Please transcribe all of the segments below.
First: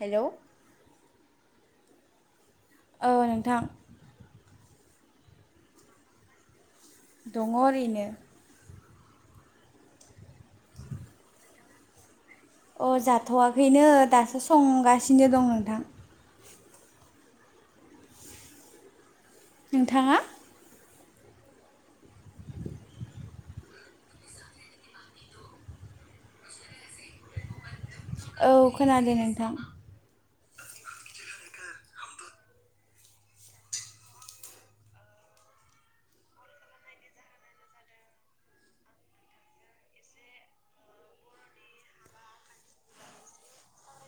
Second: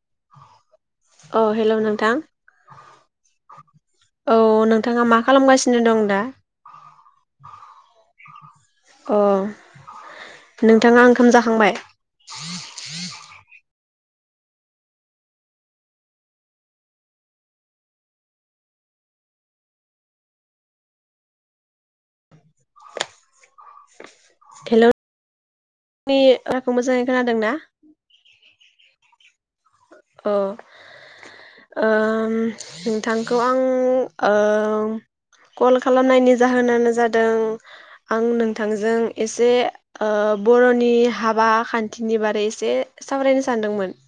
Hello औ hello नोंथां ओ नोंथां अ नोंथाङा मा खालामगासिनो दं दा? दङ ओरैनो अ नोंथाङा ओंखाम जाखांबाय अ जाथवाखैनो दासो संगासिनो दं नोंथां नोंथाङा हेलौ आंनि रावखौ मोजाङै खोनादों ना? औ खोनादों नोंथां अ ओ नोंथांखौ आं ओ कल खालामनायनि जाहोनानो जादों आं नोंथांजों एसे ओ बरनि हाबा खान्थिनि बारै एसे सावरायनो सानदोंमोन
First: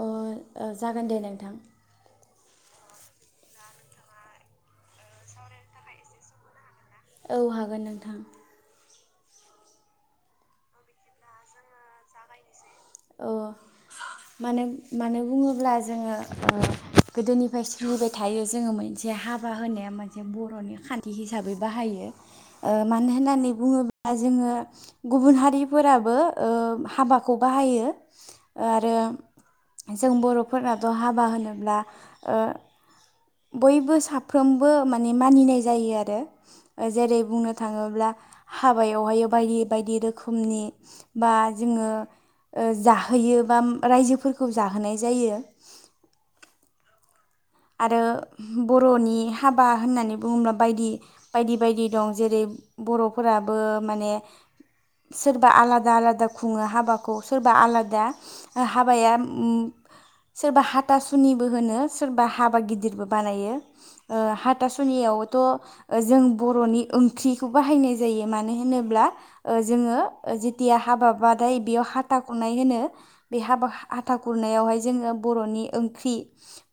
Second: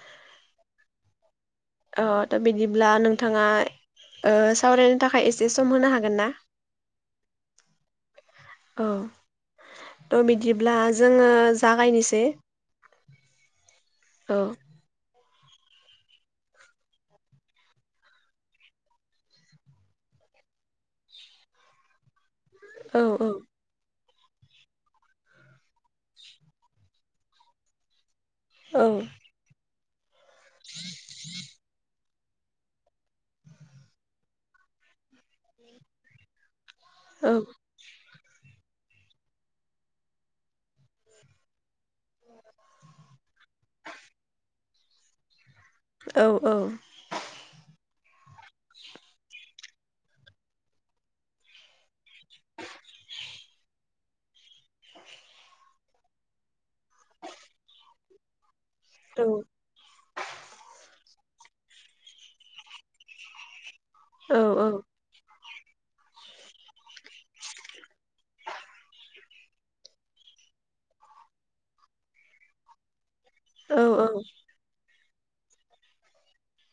अ जागोन दे नोंथां अ थबिदिब्ला नोंथाङा ओ सावरायनो थाखाय एसे सम होनो हागोन ना? औ हागोन नोंथां औ थ बिदिब्ला जोङो जागायनोसै अ औ मानो मानो बुङो ब्ला जोङो ओ गोदोनिफ्राय सोलिबाय थायो जोङो मोनसे हाबा होनाया मोनसे बरनि खान्थि हिसाबै बाहायो ओ औ मानो औ होननानै बुङो जोङो गुबुन हारिफोराबो ओ हाबाखौ बाहायो। [unintelligible] ओ औ आरो जों बरफोरनाथ हाबा होनोब्ला ओ बयबो साफ्रोमबो माने मानिनाय जायो आरो जेरै औ बुंनो थाङोब्ला हाबायावहायो बायदि बायदि रोखोमनि बा जोङो ओ जाहोयो बा रायजोफोरखौ जाहोनाय जायो। औ औ आरो बरनि हाबा होननानै बुङोब्ला बायदि बायदि बायदि दं जेरै बरफोरा बो माने सोरबा आलादा आलादा खुङो हाबाखौ सोरबा आलादा हाबाया औ उम सोरबा हाथा सु सुनिबो होनो सोरबा हाबा गिदिरबो बानायो ओ औ हाथासुनियाव थ जों बरनि ओंख्रिखौ बाहायनाय जायो मानो होनोब्ला ओ जोङो जिथिया हाबा बाथाय बेयाव हाथा खुरनाय होनो। बे हाबा औ औ हाथा खुरनायावहाय जोङो बर'नि ओंख्रि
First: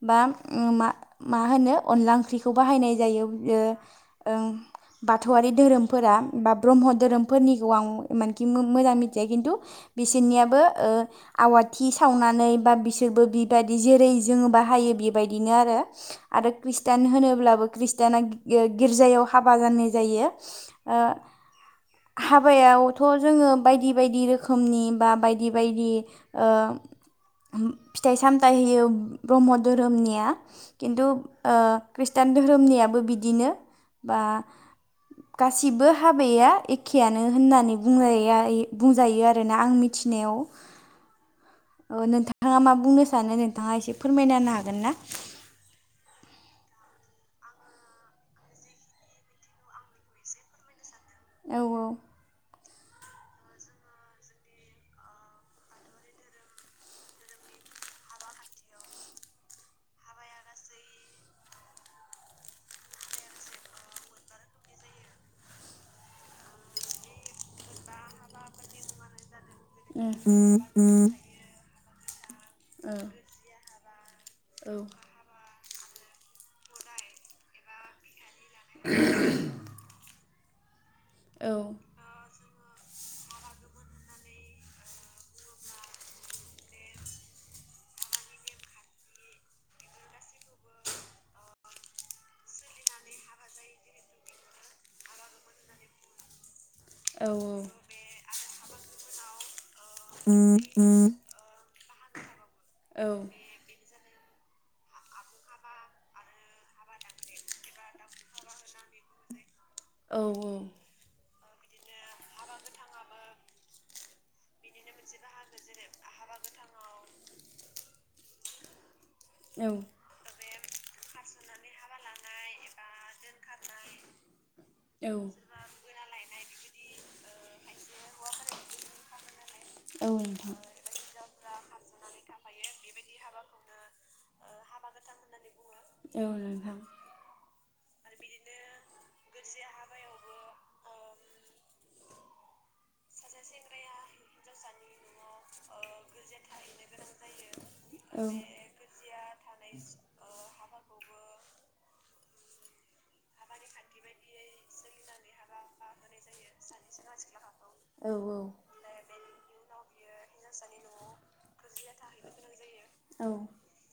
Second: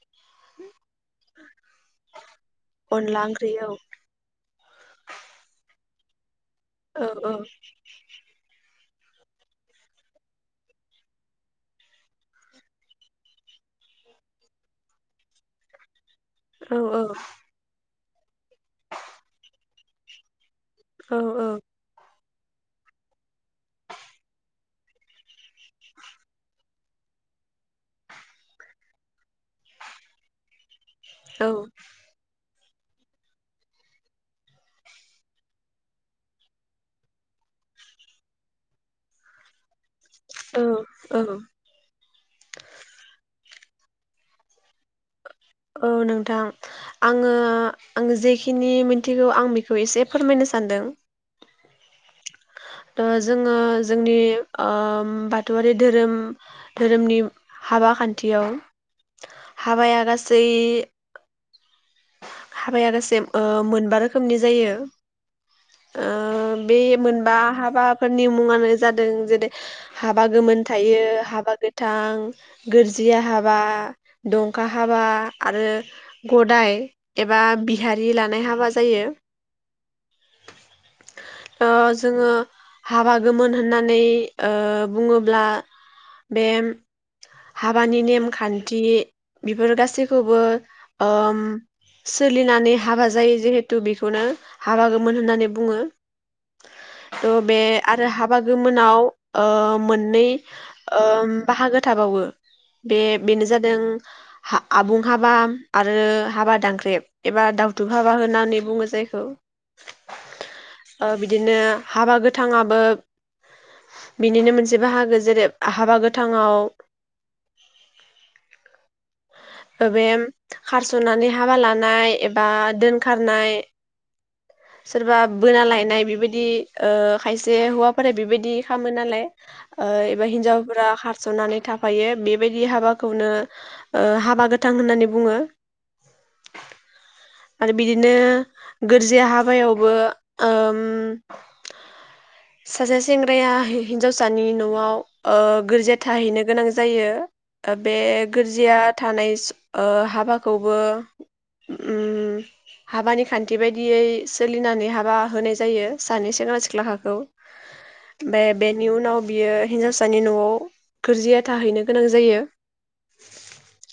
बा उम मा मा होनो अनला ओंख्रिखौ बाहायनाय अनला जायो ओंख्रि ओ औ ओं बाथौआरि धोरोम फोरा। बा ब्रह्म औ औ धोरोमफोरनिखौ आं इमानखि मोम मोजां मिथिया खिन्थु बिसोरनियाबो ओ आवाथि सावनानै बा बिसोरबो बिबायदि जेरै जोङो बाहायो बि बेबायदिनो आरो। आरो औ औ खृष्टान होनोब्लाबो खृष्ट [unintelligible] गिर्जायाव हाबा जानाय जायो। औ औ। हाबायावथ' जोङो बायदि बायदि रोखोमनि बा बायदि बायदि ओ फिथाइ-सामथाइ होयो ब्रह्म धोरोमनिया किन्तु औ ओ ख्रिस्तान धोरोमनि याबो बिदिनो बा गासैबो हाबाया एखेयानो होननानै बुंनाया बुंजायो आरो ना आं मिथिनायाव औ ओ नोंथाङा मा बुंनो सानो नो? नोंथाङा एसे फोरमायना होनो हागोन हागोन ना? औ नोंथां आङो आङो जेखिनि मिथिगौ आं बेखौ एसे फोरमायनो सानदों। औ औ। थ' जोङो जोंनि ओ बाथौआरि धोरोम धोरोमनि हाबा खान्थियाव हाबाया गासै हाबाया गासै ओ मोनबा रोखोमनि जायो ओ बे मोनबा हाबाफोरनि मुङानो जादों जेरै हाबा गोमोन थायो हाबा गो थां गोरजिया हाबा दंखा हाबा आरो गदाय एबा बिहारि ला नाय हाबा जायो। ओ जोङो हाबा गोमोन होननानै ओ बुङोब्ला बे हाबानि नेमखान्थि बेफोर गासैखौबो ओम सोलिनानै हाबा जायो जिहेथु बेखौनो हाबा गोमोन होननानै बुङो। थ' बे आरो हाब बा गोमोनाव ओ मोननै ओ बाहागो थाबावो। बे बेनो जादों हा आबुं हाबा आरो हाबा दांनख्रेब एबा दावथुब हाबा होननानै बुङो जायखौ। औ औ ओ बिदिनो हाबा गोथाङाबो बिनिनो मोनसे बाहागो जेरै हाबा गोथाङाव [unintelligible] खारसनानै हाबा लानाय एबा दोनखारनाय। सोरबा बोना लायनाय बेबायदि ओ खायसे हौवाफोरा बेबायदि खामो नालाय। ओ एबा हिन्जावफोरा खार जनानै थाफायो बेबायदि हाबाखौनो ओ हाबा गोथां होननानै बुङो औ नोंथां आरो बिदिनो गोरजिया बायावबो ओम [unintelligible] सासे सेंग्राया हि हिन्जावसानि न'आव ओ गोरजिया थाहैनो गोनां जायो बे गोरजिया थानाय हाबाखौबो हाबानि खान्थि बायदियै सोलिनानै हाबा होनाय जायो सानै सेंग्रा सिख्लाखाखौ बे बेनि उनाव बियो हिनजावसानि न'आव गोरजिया थाहैनो गोनां जायो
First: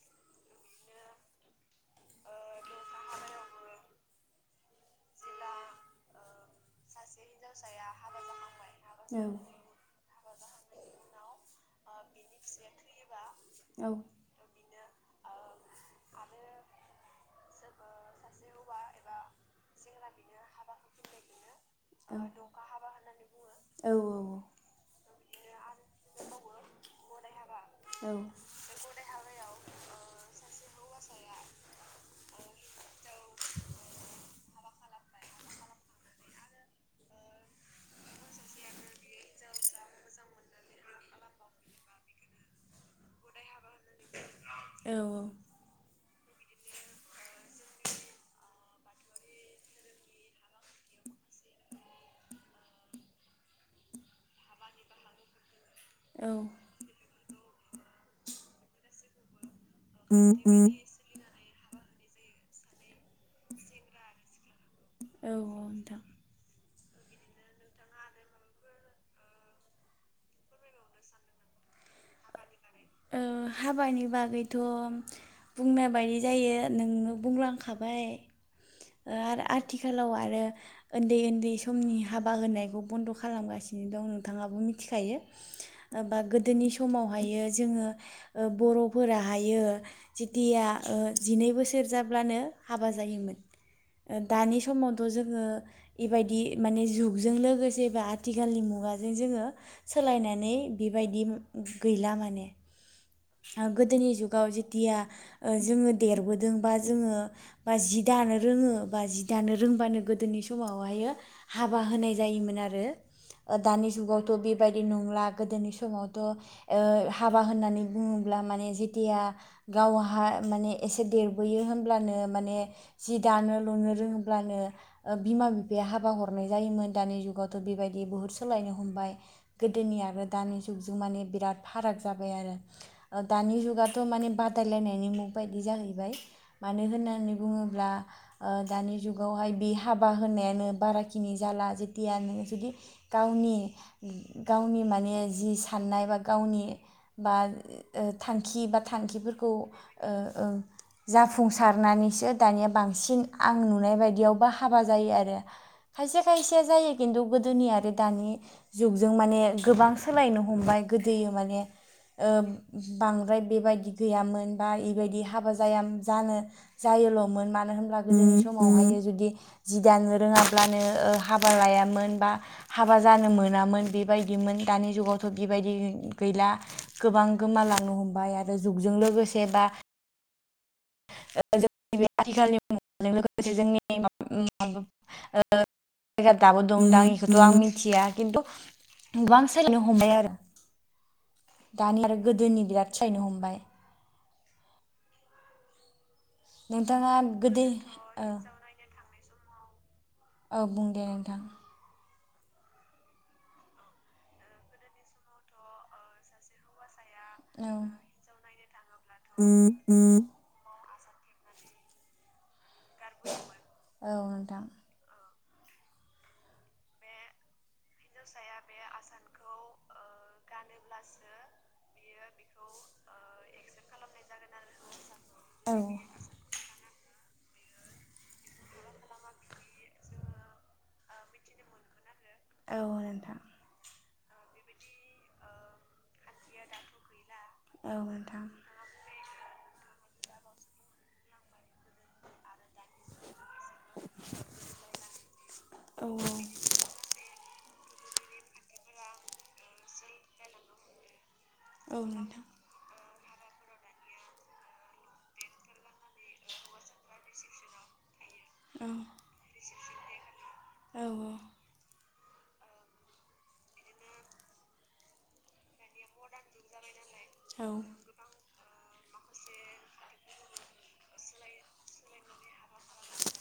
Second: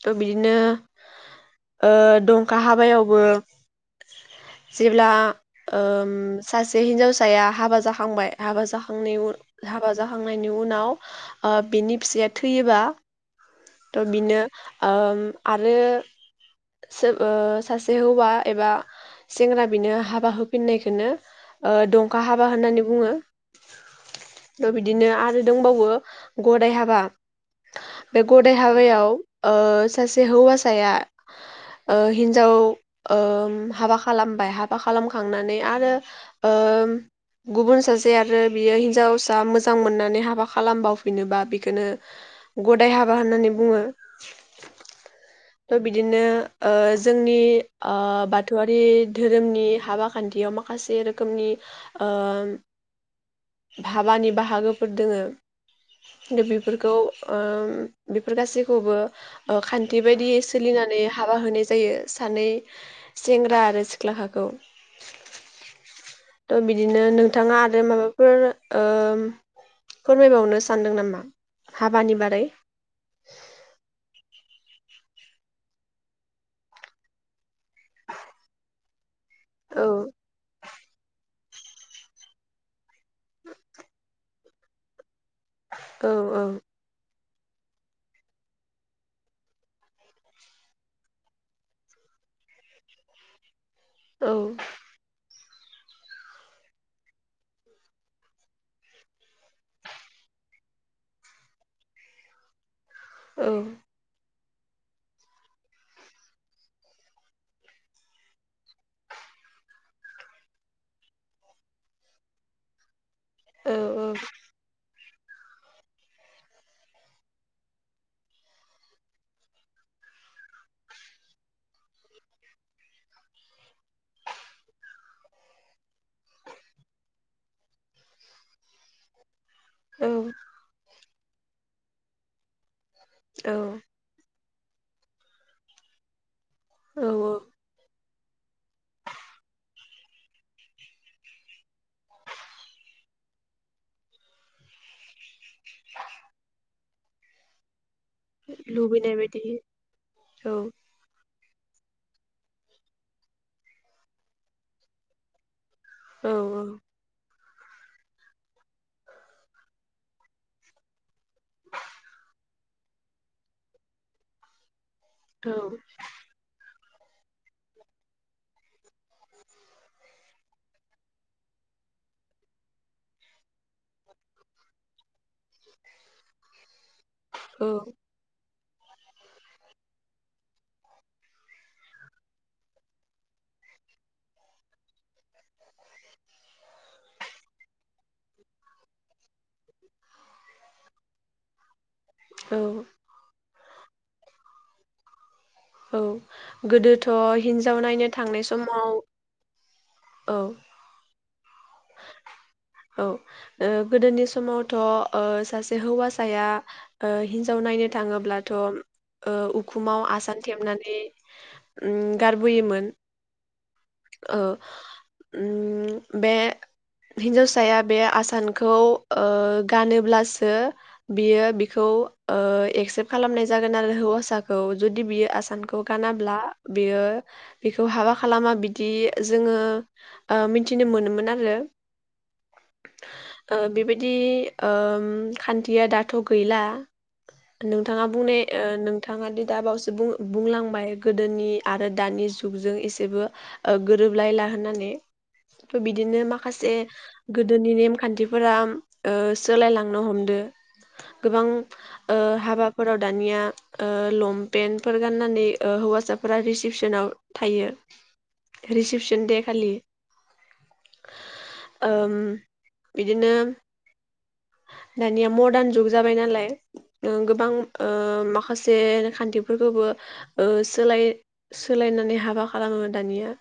थ बिदिनो [unintelligible] खा हाबायावबो जेब्ला ओम सासे हिनजाव या हाबा जाखांबाय हाबा जाखांनाय उन हाबा जाखांनाय खांनायनि उनाव ओ बिनि फिसाया थैयोबा थ' बिनो ओम आरो सासे हौवा एबा सेंग्रा बेनो हाबा होफिननायखौनो दंखा हाबा होननानै बुङो थ' बिदिनो आरो दंबावो बो गदाय हाबा बे गदाय हाबायाव सासे हौवासाया ओ हिन्जाव हाबा खालामबाय हाबा खालामखांनानै आरो गुबुन सासे आरो बियो हिन्जावसा मोजां मोननानै हाबा खालामबावफिनोबा बिखोनो गदाय हाबा होननानै बुङो बिदिनो ओ जोंनि बाथौआरि धोरोमनि हाबा खान्थियाव माखासे रोखोमनि ओम हाबानि बाहागोफोर दङ दे बेफोरखौ ओम उम बेफोर गासैखौबो खान्थि बायदि सो सोलिनानै हाबा होनाय जायो सानै सेंग्रा आरो सिख्लाखाखौ। औ औ नोंथां। थ' बिदिनो नोंथाङा आरो माबाफोर ओ फोरमायबावनो सानदों नामा हाबानि बारै? ओ हाबानि बागै थ' बुंनाय बायदि जायो नोंनो बुंलांखाबाय। ओ औ आथिखालाव आरो उन्दै उन्दै हाबा होनायखौ बन्द' खालामगासिनो दं नोंथाङाबो मिथिखायो। औ बा औ गोदोनि समाव हायो। जोङो ओ बर'फोरा हायो जेथिया ओ जिनै बोसोर जाब्लानो हाबा जायोमोन। औ दानि समावथ' जोङो बेबायदि माने जुगजों लोगोसे बा आथिखालनि मुगाजों जोङो सोलायनानै बेबायदि गैला माने ओ गोदोनि जुग औ जेथिया ओ जोङो देरबोदों बा जोङो बा जि दानो रोङो बा जि दानो रोंबानो गोदोनि समावहाय हाबा होनाय जायोमोन आरो। ओ औ दानि जुगावथ' बेबायदि नङ ला गोदोनि समावथ' ओ हाबा होननानै बुङोब्ला माने जेथिया गावहा माने एसे देरबोयो होनब्लानो माने जि दानो लुनो रोङोब्लानो बिमा बिफाया हाबा हरनाय जायोमोन दानि जुगावथ' बेबायदि बहुद सोलायनो हमबाय। गोदोनि औ आरो दानि जुगजों माने बिराद फाराग जाबाय आरो। औ दानि जुगाथ' माने बाद बादायलायनायनि मुग बायदि जाहैबाय। मानो औ होननानै औ बुङोब्ला ओ दानि जुगावहाय बे हाबा होनायानो बाराखिनि जाला जेथिया नों जुदि गावनि गावनि माने जि साननाय बा गावनि बा ओ थांखि बा लुबैनाय बायदि थांखिफोरखौ ओ ओ औ जाफुं जाफुंसारनानैसो दानिया बांसिन आं नुनाय बायदियावबा हाबा जायो आरो। खायसे औ खायसेया जायो खिन्थु गोदो गोदोनि आरो दानि जुगजों माने गोबां सोलायनो हमबाय गोदोयो माने ओ बांद्राय बेबायदि गैयामोन बा लि बेबायदि हाबा औ जाया जानो जायोल'मोन मानो होनब्ला गोदोनि समावहाय जुदि जि दानो रोङाब्लानो ओ हाबा लायामोन बा हाबा जानो मोनामोन बेबायदिमोन दानि जुगावथ' बिबायदि गैला। गोबां औ गोमालांनो हमबाय आरो। जुगजों लोगोसे बा जों बे आथिखालनि मुगाजों लोगोसे जोंनि जायगायाव दाबो दं दां बिखौथ' आं मिथिया खिन्थु गोबां सोलायनो हमबाय आरो दानि आरो औ गोदोनि बिराद सोलायनो हमबाय औ। गोदोथ' हिनजाव नायनो थांनाय समाव औ बुं दे नोंथां औ उह गोदोनि समावथ' उह सासे हौवासाया ओ हिन्जाव नायनो थाङोब्लाथ थ' ओ उखुमाव आसान थेबनानै ओम गारबोयोमोन [unintelligible] औ नोंथां। ओम बे हिन्जावसाया बे आसानखौ ओ गानोब्लासो बियो बिखौ ओ एक्सेप्ट खालामनाय जागोन आरो हौवासाखौ जुदि बियो आसानखौ गानाब्ला बियो बेखौ हाबा खालामा बिदि जोङो ओ मिनथिनो मोनोमोन आरो औ नोंथां। दि ओम खान्थिया दाथ' गैला नोंथाङा बुंनाय ओ नोंथाङा दि दा बावैसो बुं बुंलांबाय गोदोनि आरो दानि जुगजों एसेबो ओ गोरोबलायला होननानै थ' बिदिनो माखासे गोदोनि नेम खान्थिफोरा ओ सोलायलांनो हमदो गोबां ओ हाबाफोराव दानिया ओ लमपेेनफोर गाननानै ओ हौवासाफोरा रिसिपसनाव थायो रिसिपसन दे खालि औ-औ ओम बिदिनो दानिया मरदान जुग जाबाय नालाय ओं गोबां ओ माखासे खान्थिफोरखौबो ओ सोलाय सोलायनानै हाबा खालामो दानिया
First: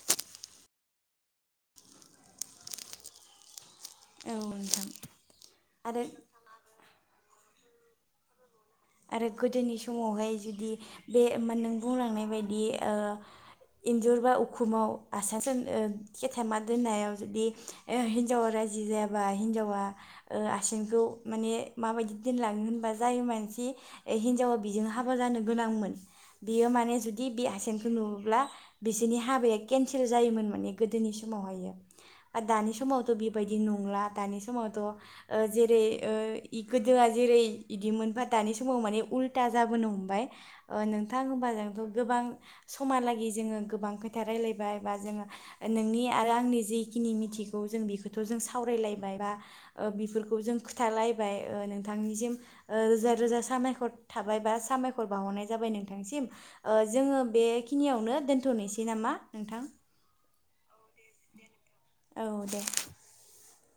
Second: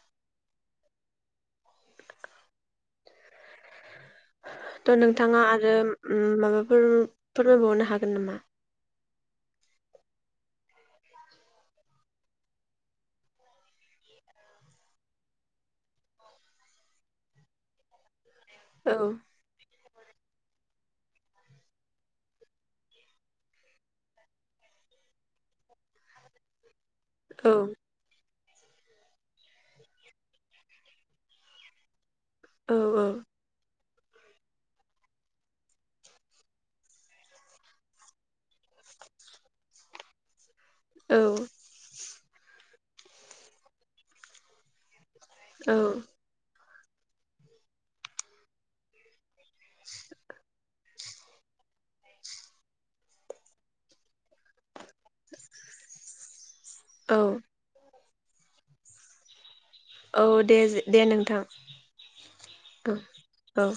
थ' नोंथाङा आरो ओम माबाफोर फोरमायबावनो हागोन नामा? आरो गोदोनि समावहाय जुदि बे मा नों बुंलांनाय बायदि ओ इन्जुर बा उखुमाव आसासोन ओ केेथामा दोननायाव जुदि ओ हि जावा राजि औ जायाबा हिनजावा ओ आसिंखौ माने माबायदि दोनलाङो होनबा जायो मानसि ओइ हिनजावा बिजों हाबा जानो गोनांमोन बियो माने जुदि बि औ आसेनखो नुओब्ला बिसोरनि हाबाया केन्सेल जायोमोन माने गोदोनि समावहायो। आ दानि औ औ समावथ' बेबायदि नंला। दानि समावथ' ओ जेरै ओ इ गोदोआ जेरै इदिमोन बा दानि स समाव माने उल्था जाबोनो हमबाय। ओ औ नोंथां होमबा जोंथ' गोबां समालागै जोङो गोबां खोथा रायलायबाय बा जोङो औ नोंनि आरो आंनि जि खिनि मिथिगौ जों बेखौथ' सावरालायबाय बा ओ बेफोरखौ जों खिथालायबाय ओ नोंथांनिसिम रोजा रोजा सा सामायख'र थाबायबा सामायखर बाहरनाय जाबाय नोंथांसिम। ओ औ जोङो बेखिनियावनो दोनथ'नोसै नामा नोंथां? औ देज दे नोंथां। औ दे। औ औ।